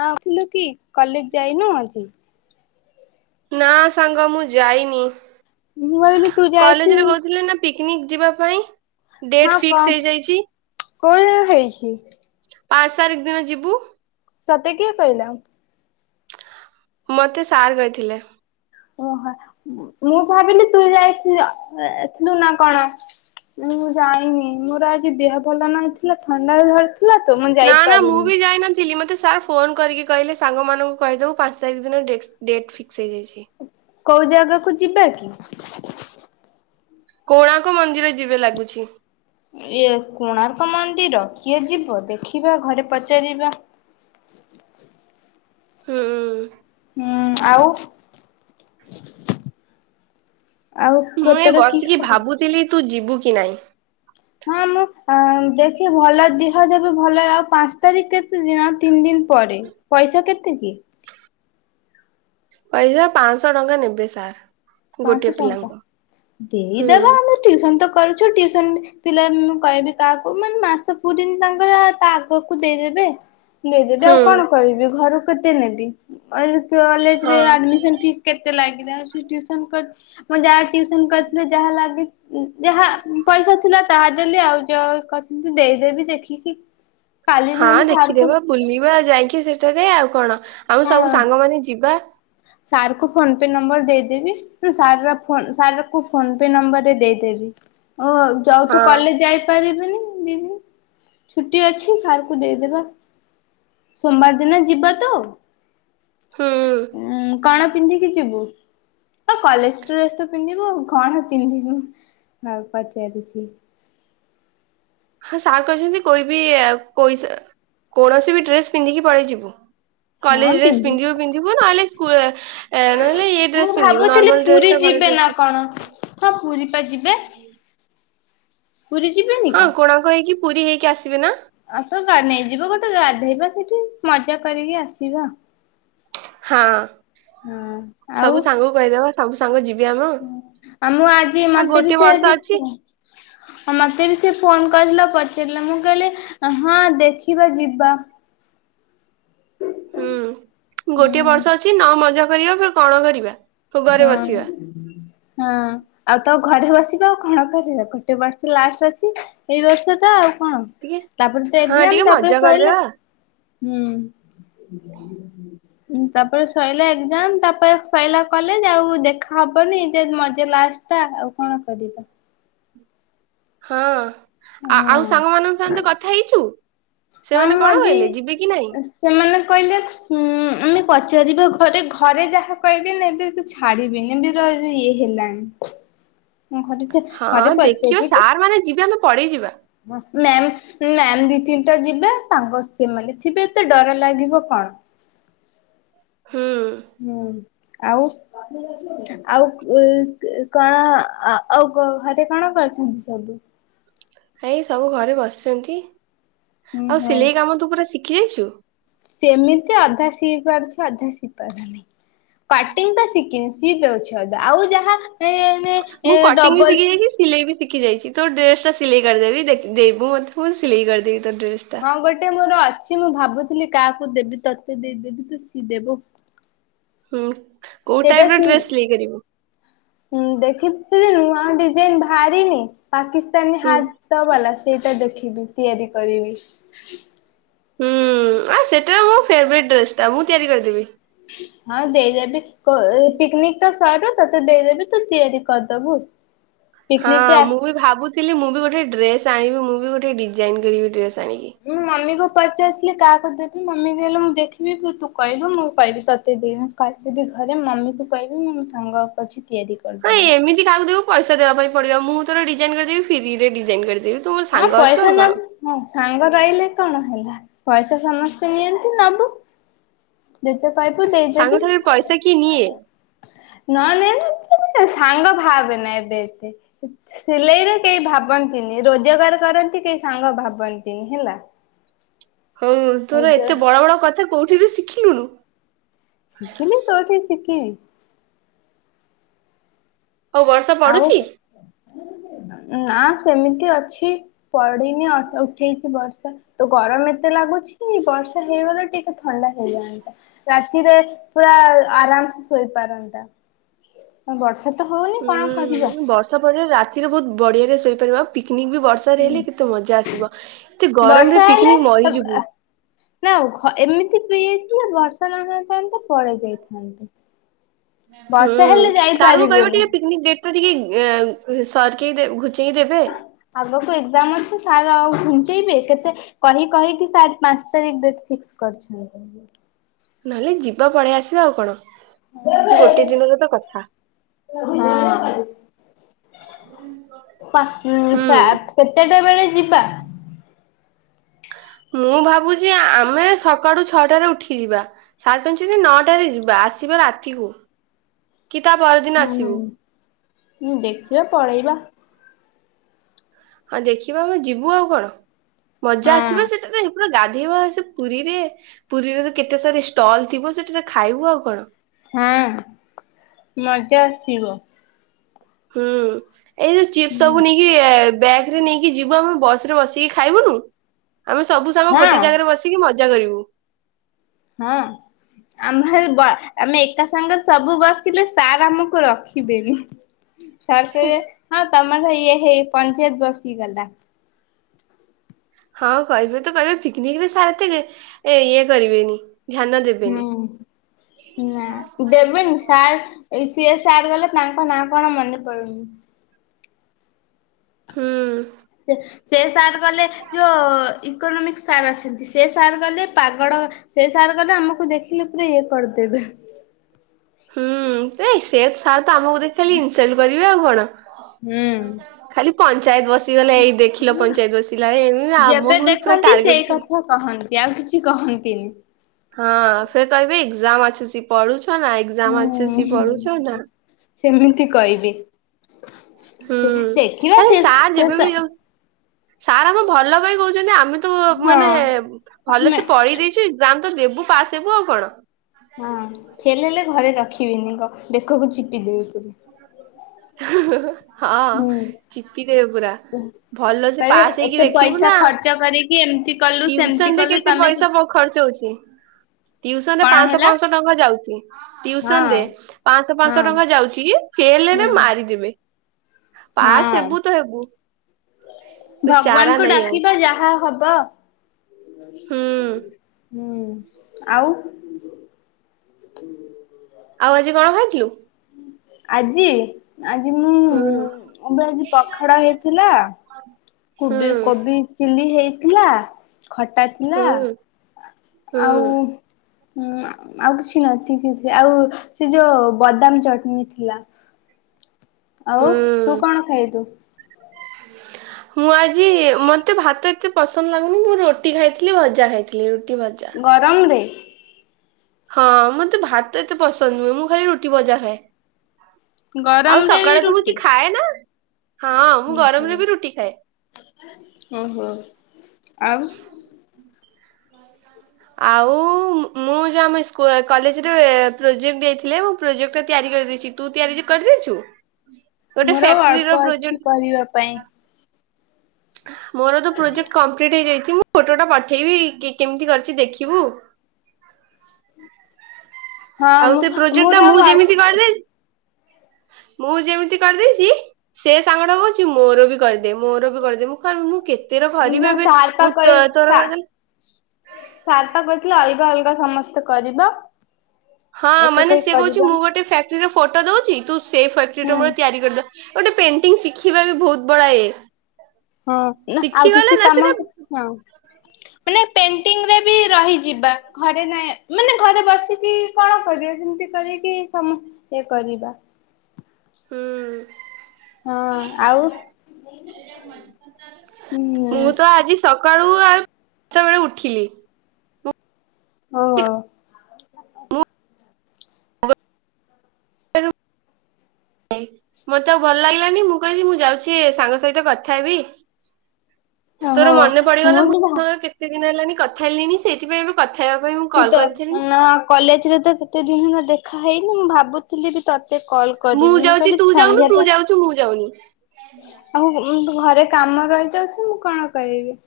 ହଁ ଉଠିଲୁ କି, କଲେଜ ଯାଇନୁ ଆଜି। ନା ସାଙ୍ଗ ମୁଁ ଯାଇନି, ମୁଁ ଭାବିଲି ତୁ କଲେଜରେ ଯାଇଥିବୁ। କହୁଥିଲେ ନା ପିକନିକ ଯିବା ପାଇଁ, ହଁ ଡେଟ କ ଫିକ୍ସ ହେଇଯାଇଛି। କୋଣ ହେଇଛି ପାଞ୍ଚ ତାରିଖ ଦିନ ଯିବୁ। ତତେ କିଏ କହିଲା? ମତେ ସାର୍ କହିଥିଲେ। ଓହୋ ମୁଁ ଭାବିଲି ତୁ ଯାଇଥିଲ ଯାଇଥିଲୁ ନା କଣ। ମୁଁ ଯାଇନି ମୋର ଆଜି ଦେହ ଭଲ ନଥିଲା, ଥଣ୍ଡାରୁ ଥିଲା ତ ମୁଁ ଯାଇପାରିନି। ଥିଲି, ମତେ ସାର୍ ଫୋନ୍ କରିକି କହିଲେ ସାଙ୍ଗମାନଙ୍କୁ କହିଦେବୁ ପାଞ୍ଚ ତାରିଖ ଦିନ ଡେଟ୍ ଡେଟ୍ ଫିକ୍ସ ହେଇଯାଇଛି। କୋଉ ଜାଗାକୁୁ ଯିବା କି? କୋଣାର୍କ ମନ୍ଦିର ଯିବେ ଲାଗୁଚି। ଇଏ କୋଣାର୍କ ମନ୍ଦିର କିଏ ଯିବ, ଦେଖିବା ଘରେ ପଚାରିବା। ହୁଁଁ। ହୁଁ ଆଉ ଆଉ ମୁଁ ଏଇ ତୋର କି ବସିକି ଖବର? ଭାବୁଥିଲି ତୁ ଯିବୁ କି ନାଇଁ। ହଁ ମୁଁ ଦେଖେ ଭଲ ଦେହ ଦେବ ଭଲ ଆଉ ପାଞ୍ଚ ତାରିଖ କେତେ ଦିନ ଆଉ ତିନି ଦିନ ପରେ ପଇସା କେତେ କି? ପଇସା ପାଞ୍ଚଶହ ଟଙ୍କା ନେବେ ସାର୍। ଗୋଟେ ପାଞ୍ଚଶହ ଟଙ୍କା ପିଲାଙ୍କୁ ହୁଁ ଦେଇଦବା ଆମେ ଟିଉସନ ତ କରୁଛୁ ଟିୟୁସନ ପିଲା ମୁଁ କହିବି କାହାକୁ ମାନେ ମାସ ପୁରୀନି ତାଙ୍କର କୁ ଦେଇଦେବେ ଦେଇଦେବେ ହୁଁ ଆଉ କଣ କରିବି ଘରୁ କେତେ ନେବି। କଲେଜରେ ହଁ ଆଡମିସନ ଫିସ୍ କେତେ ଲାଗିଲା ଆଉ ସେ ଟିଉସନ୍ କର ମୁଁ ଟିଉସନ କରିଥିଲେ ଯାହା ଲାଗି ଯାହା ପଇସା ଥିଲା ତାହା ଦେଲି ଆଉ ଯଉ କରି ଦେଇଦେବି ଦେଖିକି। [inaudible] କାଲି ହଁ ନହେଲେ ସାର୍ କୁ ଦେଖିଦେବା ବୁଲିବା ଆଉ ଯାଇକି ସେଠାରେ ଆଉ କଣ ଆମେ ସବୁ ସାଙ୍ଗମାନେ ଯିବା। ସାର୍କୁ ଫୋନ୍ ପେ ନମ୍ବର ଦେଇଦେବି। ସାର ପା ଫୋନ୍ ସାର କୁ ଫୋନ ପେ ନମ୍ବରରେ ଦେଇଦେବି ଓ ଯଉ ତୁ ହଁ କଲେଜ ଯାଇ ପାରିବିନି ଦି ଦିନ ଛୁଟି ଅଛି ସାର୍କୁ ଦେଇଦେବା। ସୋମବାର ଦିନ ଯିବା ତ? ହୁଁ। ଉଁ କଣ ପିନ୍ଧିକି ଯିବୁ? ହ କଲେଜ ଡ୍ରେସ ତ ପିନ୍ଧିବୁ କଣ ପିନ୍ଧିବୁ ଆଉ ପଚାରୁଛି। ହଁ ସାର୍ କହିଚନ୍ତି କୋଇ ବି କୋଇସ କୌଣସି ବି ଡ୍ରେସ୍ ପିନ୍ଧିକି ପଳେଇଯିବୁ। କଲେଜ ହଁ ଡ୍ରେସ ପିନ୍ଧି ପିନ୍ଧିବୁ ପିନ୍ଧିବୁ ନହଲେ ସ୍କୁଲ ନହେଲେ ଏ ମୁଁ ଡ୍ରେସ ପିନ୍ଧିବୁ ଭାବୁଥିଲି ନର୍ମାଲ ପୁରୀ ଡ୍ରେସା ଘରେ ଯିବେ ଡ୍ରେସ ନା କଣ ହଁ ପୁରୀ ପା ଯିବେ। ପୁରୀ ଯିବେନି ହଁ କଣ? କୋଣାର୍କ ହେଇକି ପୁରୀ ହେଇକି ଆସିବେ ନା। ଆଉ ତ ନେଇଯିବ ଗୋଟେ ଗାଧେଇବା ସେଇଠି ମଜା କରିକି ଆସିବା। ହଁ ହଁ। ଆଉ? କ କହିଦବ [inaudible] ସବୁ ସାଙ୍ଗ ଯିବେ ଆମ ଆଉ ମୁଁ ଆଜି ଆଉ ମତେ ବି ଗୋଟିଏ ସେ ବର୍ଷ ଆଜି ଅଛି ପୁ ହଁ ମତେ ବି ସେ ଫୋନ କରିିଥିଲା ପଚାରିଲେ ମୁଁ କହିଲି ହଁ ଦେଖିବା ଯିବା। [inaudible] ହୁଁ ଗୋଟଏ ହୁଁ ବର୍ଷ ଅଛି ନ ମଜା କରିବା କଣ କରିବା। ଭୋଗରେ ହଁ ବସିବା ହଁ। ଆଉ ତୋ ଘରେ ବସିବା ଆଉ କଣ କରିବା ଗୋଟେ ବର୍ଷ ଲାଷ୍ଟ ଅଛି ଏଇ ବର୍ଷ ଟା ଆଉ। ହଁ ଟିକେ ତାପରେ ତ ହଁ ଏଜାମ ଟିକେ ତାପରେ ମଜା ସଇଲା। କରିଦେବା ହୁଁ ତାପରେ ସଇଲା ଏକ୍ସାମ୍ ତାପରେ ସଇଲା କଲେଜ ଯେ ଆଉ ଦେଖା ହବନି ଯେ ମଜା ଲାଷ୍ଟ ଟା ଆଉ କଣ କରିବା। ହଁ। ଆ ଆଉ ହଁ। ସାଙ୍ଗମାନଙ୍କ ସହିତ କଥା ହେଇଛୁ ହଁ ସେମାନେ ମୁଁ କଣ ଆଜି କହିଲେ ଯିବେ କି ନାଇଁ? ସେମାନେ କହିଲେ ଉ ଆମେ ପଚାରିବା ଘରେ ଘରେ ଯାହା କହିବେ ନେବେ କି ଛାଡ଼ିବିନି ବି ର ଇଏ ହେଲାଣିି ମୁ ହଁ ଦେଖିବ ସାର୍ ମାନେ ଯିବେ ଆମେ ପଢେଇ ଯିବା। ମ୍ୟାମ୍ ମ୍ୟାମ୍ ଦି ତିନିଟା ଯିବେ ତାଙ୍କ ସେମାନେ ଥିବେ ଏତେ ଡର ଲାଗିବ କଣ। ହଁ। ହୁଁ ଆଉ ଆଉ କ କ କଣ ଆଉ ଘରେ କଣ କରିଚନ୍ତି ସବୁ? ଏଇ ସବୁ ଘରେ ବସିଚନ୍ତି ହୁଁ ଆଉ ହଉ ସିଲେଇ କାମ ତୁ ପୁରା ଶିଖି ଯାଇଚୁ? ସେମିତି ଅଧା ସି ପାରୁଚି ଅଧା ସିଇ ପାରୁନି କଟିଂ ଟା ଶିଖିନି। ସି ଦେଉଚି ଅଦା ଆଉ ଯାହା ମୁଁ ଏ କଟିଂ ବି ଡବଲ ଶିଖି ଯାଇଚି ସିଲେଇ ବି ଶିଖି ଯାଇଚି ତୋ ଡ୍ରେସ ଟା ସିଲେଇ କରିଦେବି ଦେବୁ ମୋତେ ମୁଁ ସିଲେଇ କରିଦେବି ତୋ ଡ୍ରେସ ଟା। ହଁ ଗୋଟେ ମୋର ଅଛି ମୁଁ ଭାବୁଥିଲି କାହାକୁ ଦେବି ତୋତେ ଦେଇ ଦେବି ତୁ ସିଇ ଦେବୁ। ହୁଁ। କୋଉ ସେ ଟା ଟାଇପ ର ସି ଡ୍ରେସ ସିଲେଇ କରିବୁ? ହୁ ଦେଖିଥିଲ ଯେ ନୂଆ ଡିଜାଇନ ବାହାରିନି ପାକିସ୍ତାନୀ ହୁଁ ହା ତ ବଲା ସେଇଟା ଦେଖିବୁ ତିଆରି କରିବି। ହୁଁ ଆ ସେଟା ମୋ ଫେବେରାଇଟି ଡ୍ରେସ ଟା ମୁଁ ତିଆରି କରିଦେବି। ହଁ ଦେଇଦେବି ପିକନିକ ତ ସରୁ ତ ତେ ଦେଇ ଦେବି ତୁ ତିଆରି କରଦବୁ। ହଁ ମୁଁ ବି ଭାବୁଥିଲି ମୁଁ ବି ଗୋଟେ ଡ୍ରେସ ଆଣିବି ମୁଁ ବି ଗୋଟେ ଡିଜାଇନ କରିବି ଡ୍ରେସ ଆଣିକି। ମୁଁ ମମି କୁ ପଚାରିଥିଲି କାହାକୁ ଦେବି ମମି କହିଲେ ମୁଁ ଦେଖିବି ତୁ କହିଲୁ ମୁଁ କହିବି ତତେ ଦି ଆସିବିି ଘରେ ମମି କୁ କହିବି ମୁଁ ମୋ ସାଙ୍ଗ ଅଛି ତିଆରି କ। ହଁ ଏମିତି କାହାକୁ ଦେବୁ ପଇସା ଦେବାପାଇଁ ପଡିବ ମୁଁ ତୋର ଡିଜାଇନ କରିଦେବି ଫ୍ରି ରେ ଡିଜାଇନ କରିଦେବି। ତୁ ମୋର ହଁ ସାଙ୍ଗ ଅଛୁ ପଇସା ଆଉ କଣ ନବୁ ହଁ ସାଙ୍ଗ ରହିଲେ କଣ ହେଲା ପଇସା ସମସ୍ତେ ନିଅନ୍ତି ନବୁ। ଯେତେ କହିବୁ ସାଙ୍ଗ ଦେଇଦେବି। ଠାରୁ ପଇସା କିଏ ନିଏ ନ ନଏ ସାଙ୍ଗ ଭାବେ ନା ଏବେ ଏତେ। ସିଲେଇରେ କେହି ଭାବନ୍ତିନି ରୋଜଗାର କରନ୍ତି କେହି ସାଙ୍ଗ ଭାବନ୍ତିନି ହେଲା। ହଉ ହଉ ତୋର ଏତେ ବଡ ବଡ କଥା କୋଉଠି ରୁ ଶିଖିଲୁଣୁ। ଶିଖିଲି କୋଉଠି ଶିଖିବି। ହଉ ବର୍ଷା ପଡୁଛି। ଆଉ ନା ସେମିତି ଅଛି। ପଡିନି ଉଠେଇଛି ବର୍ଷା। ତ ଗରମ ଏତେ ଲାଗୁଛି ବର୍ଷା ହେଇଗଲେ ଟିକେ ଥଣ୍ଡା ହେଇଯାନ୍ତା। ରାତିରେ ପୁରା ଆରାମ ସେ ଶୋଇପାରନ୍ତା ବର୍ଷା ତ ହଉନି। କଣ କରିବା ହୁଁ। ବର୍ଷା ପରେ ରାତିରେ ବହୁତ ବଢିଆରେ ଶୋଇପାରିବ ଆଉ ପିକ୍ନିକ ବି ବର୍ଷା। ହୁଁ ହେଲେ କେତେ ମଜା ଆସିବ ଏତେ ଗରମରେ ବର୍ଷା ହେଲେ ପିକନିକ ମରିଯିବୁ।। ନା ଆଉ ଏମିତି ପିଇ ଯାଇଥିଲେ ବର୍ଷା ନ ହେଇଥାନ୍ନ୍ତେ ପଳେଇ ଯାଇଥାନ୍ତେ। ହୁଁ ସାର ଙ୍କୁ କହିବ ଯାଇପାରିବୁନୁ ଟିକିଏ ପିକନିକ ଡେଟ୍। ଟିକେ ସର କେ ଘୁଚେଇ ଦେବେ। ଆଗକୁ ଏକ୍ଜାମ ଅଛି ସାର୍ ଆଉ ଘୁଞ୍ଚେଇବେ କେତେ-। କହି କହିକି ସାର ପାଞ୍ଚ ତାରିଖ ଡେଟ୍ ଫିକ୍ସ କରିଛନ୍ତି। ନହେଲେ ଯିବା ପଳେଇ ଆସିବା ଆଉ କଣ। ଗୋଟେ ଦିନର ତ କଥା। ହଁ ସା ହୁଁ ସାଆ କେତେଟା ବେଳେ ଯିବା। ମୁଁ ଭାବୁଛି ଆମେ ସକାଳୁ ଛଅଟାରେ ଉଠି ଯିବା। ସାର କହିଛନ୍ତି ନଅଟାରେ ଯିବା ଆସିବା ରାତିହଉ। କି ତା ପରଦିନ। ହୁଁ। ଦେଖିବା ପଳେଇବା। ହଁ ଦେଖିବା ଆମେ ଯିବୁ ଆଉ କଣ ମଜା ହଁ ଆସିବ ସେତେ ଟାଇମି। ଗାଧେଇବା ସେ ପୁରୀରେ ପୁରୀରେ କେତେ ସାରି ଷ୍ଟଲ ଥିବ ସେଠାରେ ଖାଇବୁ ଆଉ କଣ। ହଁ। ମଜା ଆସିବ। ହୁଁ ଏଇ ଯୋଉ ଚିପ୍ସ ହୁଁ ସବୁ ନେଇକି। ୟେବ୍ୟାଗ ରେ ନେଇକି ଯିବୁ ଆମେ ବସ ରେ ବସିକି ଖାଇବୁନୁ ଆମେ ସବୁ। ସବୁ ହଁ ଗୋଟେ ଜାଗାରେ ବସିକି ମଜା କରିବୁ। ହଁ। ଆମ୍ଭେ ଆମେ ଏକା ସାଙ୍ଗରେସବୁ ବସିିଲେ ସାର୍ ଆମକୁ ରଖିବେନି। ସରୀ ସେ ହଁ ତମର ଇଏ ହେଇ ପଞ୍ଚାୟତ ବସି ଗଲା। ହଁ କହିବେ ତ କହିବେ ପିକନିକରେ ସାର ଏତେ ଇଏ କରିବେନି। ଧ୍ୟାନ ଦେବେନି ହୁଁ ନା ଦେବେନି ସାର୍। ଏଇ ସିଏ ସାର ଗଲେ ତାଙ୍କ ନାଁ କଣ ମନେ ପଡୁନି। ହୁଁ। ସେ ସାର୍ ଗଲେ। ଯୋଉ ଇକୋନୋମିକ୍ସ ସାର୍ ଅଛନ୍ତି ସେ ସାର୍ ଗଲେ ପାଗଳ। ସେ ସାର୍ ଗଲେ ଆମକୁ ଦେଖିଲେ ପୁରା ଇଏ କରିଦେବେ। ହୁଁ ସେ ସାର୍ ତ ଆମକୁ ଦେଖି ଖାଲି ଇନସଲଟ କରିବେ ଆଉ କଣ। ହୁଁ। ଖାଲି ପଞ୍ଚାୟତ ବସିଗଲେ ଏଇ ଦେଖିଲ ପଞ୍ଚାୟତ ବସିଲା ଏଇ ଯେବେ ଆମକୁ ବି ପୁରା ଦେଖନ୍ତି ଟାର୍ଗେଟ ସେଇ କରି। କଥା କହନ୍ତି, ଆଉ କିଛି କହନ୍ତିନି। ହଁ ଫେର୍ କହିବି ଏକ୍ଜାମ ଅସୁଛି ପଢୁଛ ନା ଏକ୍ଜାମ ହୁଁ ଅସୁଛି ପଢୁଛ ନା? ସେମିତି କହିବି। ହୁଁ ଆରେ ସାର୍ ସେ ଯେବେ ସା ବି ଯୋଉ ସାର୍ ଆମ ଭଲ ପାଇଁ କହୁଛନ୍ତି। ଆମେ ତ ହଁ। ମାନେ ଭଲ ଆମେ ସେ ପଢି ଦେଇଛ୍ ଏକ୍ଜାମ ତ ଦେବୁ ପାସ ହେବୁ ଆଉ କଣ? ହଁ, ଫେଲ ହେଲେ ଘରେ ରଖିବେନି କ ବେକକୁ ଚିପିଦେବି ପୁରୀ ହା, ହଁ ହୁଁ ଚିପିଦେବେ ପୁରା। ଭଲ ସେ କହିବେ ପାସ୍ ହେଇକି ଏତେ ଦେଖେଇବୁ ପଇସା ନା। ଖର୍ଚ୍ଚ କରିକି ଏମିତି କଲୁ ସେମିତି ଟିଉସନ୍ ରେ କଲୁ କେତେ ତମେ କି ପଇସା ବଉ ଖର୍ଚ୍ଚ ହେଉଛି? ଟିଉସନ ରେ କଣ ପାଂଶହ, ହେଲା ପାଂଶହ ଟଙ୍କା ଯାଉଛି, ଟିଉସନ୍ ହଁ ରେ ପାଂଶହ, ପାଂଶହ ହଁ ଟଙ୍କା ଯାଉଛି। ଫେଲ୍ ହେଲେ ହଁ ମାରିବି ଦେବି ପାସ୍ ହଁ। ହେବୁ ତ ହେବୁ ଚାରା ଭଗବାନଙ୍କୁ ନାହିଁ ଆଉ ଡାକିବା, ଯାହା ହବ ହୁଁ ହୁଁ, ଆଉ। ଆଉ ଆଜି କଣ ଖାଇଥିଲୁ? ଆଜି ଆଜି ମୁଁ ହୁଁ ଆଜି ପଖାଳ ହେଇଥିଲା। [inaudible] କୋବି- ହୁଁ କୋବି ଚିଲି ହେଇଥିଲା, ଖଟା ନା ହୁଁ ଆଉ ହୁଁ ଉଁ ଆଉ କିଛି ନଥ କି ଆଉ ସେ ଯୋଉ ବଦାମ ଚଟନୀ ଥିଲା। ଆଉ ତୁ ହୁଁ କଣ ଖାଇଵୁ? [inaudible] ମୁଁ ଆଜି ମତେ ଭାତ ଏତେ ପସନ୍ଦ ଲାଗୁନି ମୁଁ ରୁଟି ଖାଇଥିଲି ଭଜା ଖାଇଥିଲି ରୁଟି, ଭଜା। ଗରମରେ ହଁ ମତେ ଭାତ ଏତେ ପସନ୍ଦ ନୁହେଁ, ମୁଁ ଖାଲି ରୁଟି ଭଜା ଖାଏ। ଆଉ ଗରମରେ ବି ସକାଳେ ତ ମୁଁ କିଛି ଖାଏ ନା। ହଁ ମୁଁ ହୁଁ ଗରମରେ ହୁଁ ବି ରୁଟି ଖାଏ। ଓହୋ ଆଉ [inaudible] ଆଉ ମୁଁ ଯା ଆମ କଲେଜରେ ପ୍ରୋଜେକ୍ଟ ଦେଇଥିଲେ ମୁଁ ପ୍ରୋଜେକ୍ଟଟା ତିଆରି କରିଦେଇଛି। ତୁ ତିଆରି କରିଦେଇଛୁ। ଗୋଟେ ମୋର ଆଉ ଫ୍ୟାକ୍ଟ୍ରି ଅଳ୍ପ ର ଅଛି ପ୍ରୋଜେକ୍ଟ କରିବା ପାଇଁ ମୋର ତ ପ୍ରୋଜେକ୍ଟ କମ୍ପ୍ଲିଟ୍ ହେଇଯାଇଛି ମୁଁ ଫଟୋଟା ପଠେଇବି କିଏ କେମିତି କରିଛି ଦେଖିବୁ। ହଁ ଆଉ ମୁଁ ସେ ପ୍ରୋଜେକ୍ଟ ମୋର ଟାମୁଁ ଆଉ ଅଳ୍ପ ଯେମିତି କରିଦେଇ ମୁଁ ଯେମିତି କରିଦେଇଛି ସେ ସାଙ୍ଗଟା କହୁଛି ମୋର ବି କରିଦେ ମୋର ବି କରିଦେ ମୁଁ କହିବି ମୁଁ କେ ତୋର ଘରିବି ନା ଏବେ ସାର୍ ପା ମୁଁ କହି ତ ତୋର ସା କରିଦେଲି ସାର୍ ପା କହିଥିଲେ ଅଲଗା ଅଲଗା ସମସ୍ତେ କରିବ। ହଁ ମାନେ ଏକକ ସେ କହୁଛି ମୁଁ କରିବନି ଗୋଟେ ଫ୍ୟାକ୍ଟ୍ରିରେ ଫଟୋ ଦଉଛି ତୁ ସେଇ ଫ୍ୟାକ୍ଟ୍ରି ହୁଁ ଟା ମୋର ତିଆରି କରିଦେ ଗୋଟେ ପେଣ୍ଟିଙ୍ଗ ଶିଖିବା ବି ବହୁତ ବଡ଼ ଇଏ ହଁ ନା ଆଉ ଶିଖିଗଲେ କିଛି ନା କାମ ସେଟା ହଁ। ମାନେ ପେଣ୍ଟିଙ୍ଗରେ ବି ରହିଯିବା ଘରେ ନାଇଁ ମାନେ ଘରେ ବସିକି କଣ କରିବ ଯେମିତି କରିକି ସମସ୍ତେ କରିବା ହୁଁ। ହଁ ଆଉ ହୁଁ ମୁଁ ତ ଆଜି ସ କାଳୁ ଆଉ [unintelligible] ଉଠିଲି। ହଁ ହଉ। [unintelligible] ଏଈ ମତେ ଆଉ ଭଲ ଲାଗିଲାନି ମୁଁ କହିଲି ମୁଁ ଯାଉଛି ସାଙ୍ଗ ସହିତ କଥା ହେବି। ତୋର ଓହୋ ମନେ ପଡିଗଲା ମୁଁ ବି ଭା [unintelligible] କେତେ ଦିନ ହେଲାଣି କଥା ହେଲିଣିି ସେଇଥିପାଇଁ ଏବେ କଥା ହେବା ପାଇଁ ମୁଁ ତୁ କଲ୍ ତ କରିଥିଲି। ନା କଲେଜ ରେ ତ କେତେ ଦିନ ହେଲା ଦେଖା ହେଇନି ମୁଁ ଭାବୁଥିଲି ବି ତୋତେ କଲ୍ ମୁଁ କରିବି ଯାଉଛି କହିଲି ତୁ ଯାଉନୁ ତୁ ସନ୍ଧ୍ୟାଟା ଯାଉଛୁ ମୁଁ ଯାଉନି। ଆଉ [unintelligible] ତୁ ଘରେ କାମ ରହିଯାଉଛି ମୁଁ କଣ କରିବି।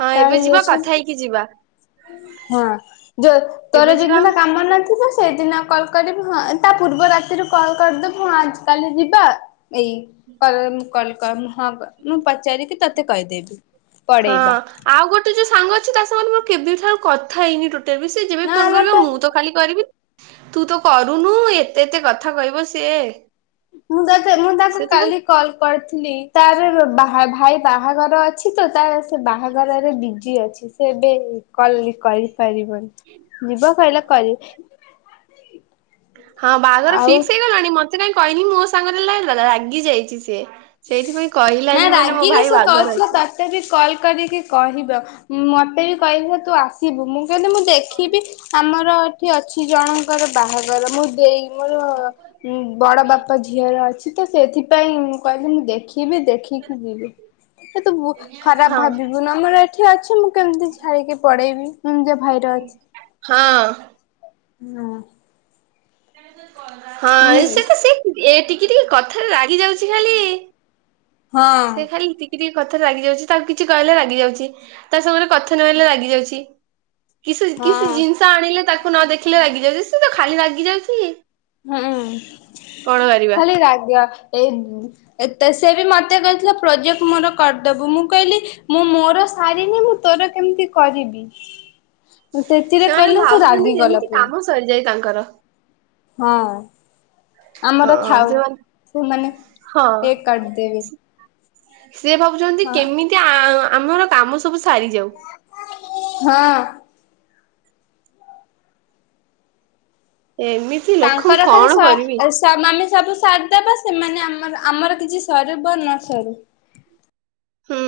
ହଁ ଏବେ ଯିବା କଥା ହେଇେଜାଇଛନ୍ତି। ହେଇକି ଯିବା। ହଁ ଯୋଉ ତୋର ଏବେ ଯିବା ଯୋଉଦିନ କାମ ନଥିବ ସେଦିନ କଲ୍ କରିବି ହଁ ତା ପୂର୍ବ ରାତିରୁ କଲ୍ କରିଦବୁ ହଁ ଆଜି କାଲି ଯିବା। ଏଇ ହଁ [unintelligible] ମୁଁ ପଚାରିକି ତତେ କହିଦେବି। ହଁ ପଢେଇବା ଆଉ ଗୋଟାଏ ଯୋଉ ସାଙ୍ଗ ଅଛି ତା ସାଙ୍ଗରେ ମୋର କେବେ ଠାରୁ କଥା ହେଇନି ଟୋ ଏବେ ସେ ଯେବେ ବି ନା ଫୋନ୍ କରିବ ମତେ ମୁଁ ତ ଖାଲି କରିବି ତୁ ତ କରୁନୁ ଏତେ ଏତେ କଥା କହିବ ସିଏ। ମୁଁ ମୁଁ ତାକୁ ସେ ତ ଖାଲି କାଲି କଲ୍ କରିଥିଲି ତାର ବା ଭାଇ ବାହାଘର ଅ ଅଛି ତ ତା ସେ ବାହାଘରରେ ବିଜି ଅଛି। ସେ ଏବେ କଲ୍ [unintelligible] ପାରିବନି ଯିବ କହିଲେ କରିବ। ହଁ ବାହାଘର ଆଉ ଫିକ୍ସ ହେଇଗଲାଣି ମତେ କାହିଁ କହିହନି ମୋ ସାଙ୍ଗରେ ରାଗି ଯାଇଛି ସିଏ। ସେଇଥିପାଇଁ କହିଲାନି ମାନେ ମୋ ଭାଇ ବାହାଘର ଅଛି। ମୋତେ ବି କଲ୍ କରିକି କହିବ ମତେ ବି କହିବେ ତୁ ଆସିବୁ ମୁଁ କହିଲି ଦେ ଦେଖିବି ଆମର ଏଠି ଅଛି ଜଣଙ୍କର ବାହାଘର ମୁଁ ଦେଇ ମୋର ବଡ ବାପା ଝିଅର ଅଛି ତ ସେଥିପାଇଁ ମୁଁ କହିଲି ମୁଁ ଦେଖି। ଦେଖିବି ଦେଖିକି ଯିବି ଏ ତୁ ଖରାପ ହଁ। ଭାବିବୁ ନା ଆମର ଏଠି ବା ଅଛି ମୁଁ କେମିତି ଛାଡ଼ିକି ପଢେଇବି ମୁଁ ନିଜ ଭାଇରେ ଅଛି। ହଁ। ହୁଁ। ହଁ ମୁଁ ଏ ତ ସ [unintelligible] ଏ ଟିକିଏ ଟିକିଏ କଥାରେ ରାଗି ଯାଉଛି ଖାଲି ହଁ ସେ ଖାଲି ଟିକିଏ କଥାରେ ରାଗି ଯାଉଛି ତାକୁ କିଛି କହିଲେ ରାଗି ଯାଉଛି ତା ସାଙ୍ଗରେ କଥା ନହଲେ ରାଗିଯାଉଛି। କିସ କିଛି ଜିନିଷ ହଁ ଆଣିଲେ ତାକୁ ନ ଦେଖିଲେ ରାଗିଯାଉ ତ ଖାଲି ରାଗିଯାଉଛି। ହୁଁ କଣ କରିବା ଖାଲି ରାଗି ଏ ଏତ ସେ ବି ମତେ କହିଥିଲା ପ୍ରୋଜେକ୍ଟ ମୋର କରିଦେବୁ ମୁଁ କହିଲି ମୁଁ ମୋର ସାରିନି ମୁଁ ତୋର କେମିତି କରିବି। ସେଥିରେ ସେମାନେ କହିଲେ ସେ ଭାବୁଛନ୍ତି ଯେମିତି ରାଗିଗଲା ପୁରା। କାମ ସରିଯାଏ ତାଙ୍କର। ହଁ ଆମର ହଁ ଥାଉ ସେମାନେ ସେମାନେ କେକ୍ କାଟିଦେବେ। ସେ ଭାବୁଛନ୍ତି କେମିତି ଆ ଆମର କାମ ସବୁ ସାରିଯାଉ। [inaudible] ହଁ। ଏମିତି ଲୋକଙ୍କୁ ତାଙ୍କର ଖାଲି କଣ କରିବି। ସ ଆମେ ସବୁ ସାରି ଦେବା ସେମାନେ ଆମର ଆମର କିଛି ସରୁ ବା ନ ସରୁ। ହୁଁ।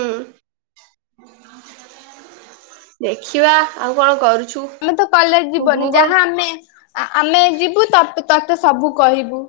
ଦେଖିବା ଆଉ କଣ୍ କରୁ ଆମେ ତ କଲେଜ ଯିବନି ଯାହା ଆମେ ଆମେ ଯିବୁ ତ ତତେ ସବୁ କହିବୁ।